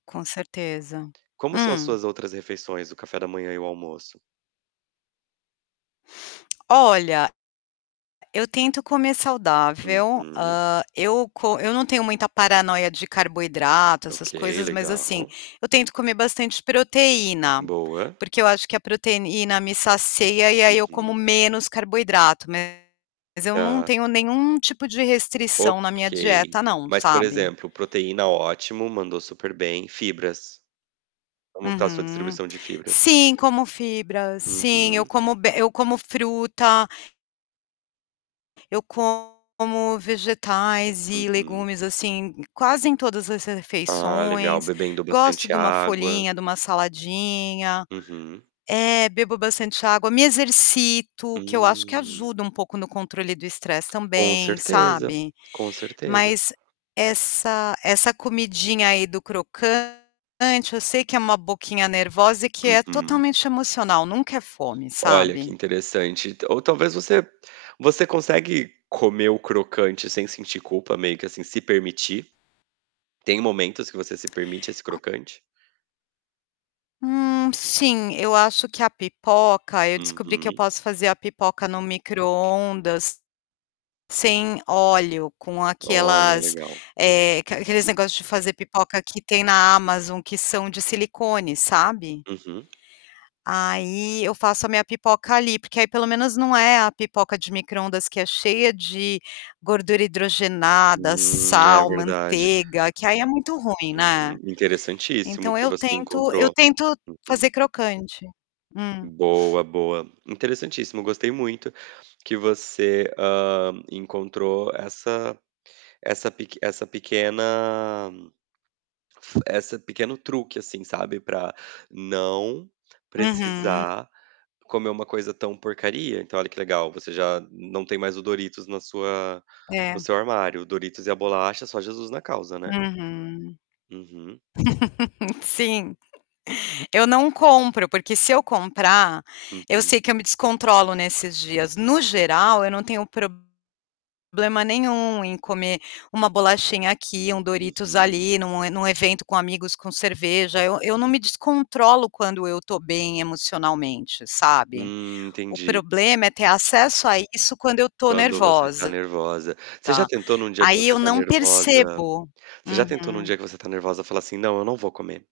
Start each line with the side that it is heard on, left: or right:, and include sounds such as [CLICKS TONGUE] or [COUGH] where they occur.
left: Com certeza.
right: Como são as
left: Hum?
right: suas outras refeições, o café da manhã e o almoço?
left: [CLICKS TONGUE] Olha, eu tento comer saudável,
right: Uhum.
left: hã, eu co eu não tenho muita paranoia de carboidrato,
right: Ok.
left: essas coisas, mas assim,
right: Legal.
left: eu tento comer bastante proteína.
right: Boa.
left: Porque eu acho que a proteína me saceia e aí eu como
right: Uhum.
left: menos carboidrato, mas eu não
right: Tá.
left: tenho nenhum tipo de
right: Ok.
left: restrição na minha dieta não,
right: Mas, por
left: sabe.
right: exemplo, proteína, ótimo. Mandou super bem. Fibras, como que está a sua
left: Uhum.
right: distribuição de fibras?
left: Sim, como fibra, sim. Eu
right: Uhum.
left: como be eu como fruta eu como vegetais e
right: Uhum.
left: legumes assim quase em todas as
right: Ah, legal,
left: refeições.
right: bebendo
left: Gosto
right: bastante
left: de uma
right: água.
left: folhinha, de uma saladinha.
right: Uhum.
left: É, bebo bastante água, me exercito, que eu acho que
right: Hum.
left: ajuda um pouco no controle do estresse
right: Com
left: também,
right: certeza,
left: sabe.
right: com certeza.
left: Mas, essa essa comidinha aí do crocante eu sei que é uma boquinha nervosa e que é
right: Uhum.
left: totalmente emocional, nunca é fome,
right: Olha, que
left: sabe.
right: interessante, ta ou talvez você você consegue comer o crocante sem sentir culpa, meio que assim, se permitir? Tem momentos que você se permite esse
left: A
right: crocante.
left: Hum, sim, eu acho que a pipoca eu descobri que eu
right: Uhum.
left: posso fazer a pipoca no microondas sem óleo, com
right: Olha,
left: aquelas,
right: legal.
left: eh, aque aqueles negócio de fazer pipoca que tem na Amazon que são de silicone, sabe.
right: Uhum.
left: Aí eu faço a minha pipoca ali, porque aí pelo menos não é a pipoca de microondas que é cheia de gordura hidrogenada,
right: Hum, é
left: sal,
right: verdade.
left: manteiga, que aí é muito ruim, né.
right: Uhum, interessantíssimo
left: Então
right: que
left: eu
right: você
left: tento eu
right: encontrou.
left: tento
right: Uhum.
left: fazer crocante. Hum?
right: Boa, boa. Interessantíssimo, gostei muito que você, hã, encontrou essa essa peque essa pequena f essa pequeno truque assim, sabe, para não
left: Uhum.
right: precisar comer uma coisa tão porcaria, então olha que legal você já não tem mais o Doritos na sua no
left: É.
right: seu armário. O Doritos e a bolacha só Jesus na causa, né.
left: Uhum.
right: Uhum.
left: [LAUGHS] Sim. [CHUCKLES] Eu não compro, porque se eu comprar, eu
right: Uhum.
left: sei que eu me descontrolo nesses dias. No geral, eu não tenho problema nenhum em comer uma bolachinha aqui, um Doritos
right: Uhum.
left: ali, num num evento com amigos, com cerveja. Eu eu não me descontrolo quando eu estou bem emocionalmente, sabe.
right: Hum,
left: O
right: entendi.
left: problema é ter acesso a isso quando eu estou
right: Quando você está
left: nervosa,
right: nervosa. Você já tentou em um dia que
left: aí
right: você
left: eu
right: está
left: não
right: nervosa
left: percebo.
right: você já
left: Uhum.
right: tentou no dia que você está nervosa falar assim: "Não, eu não vou comer?".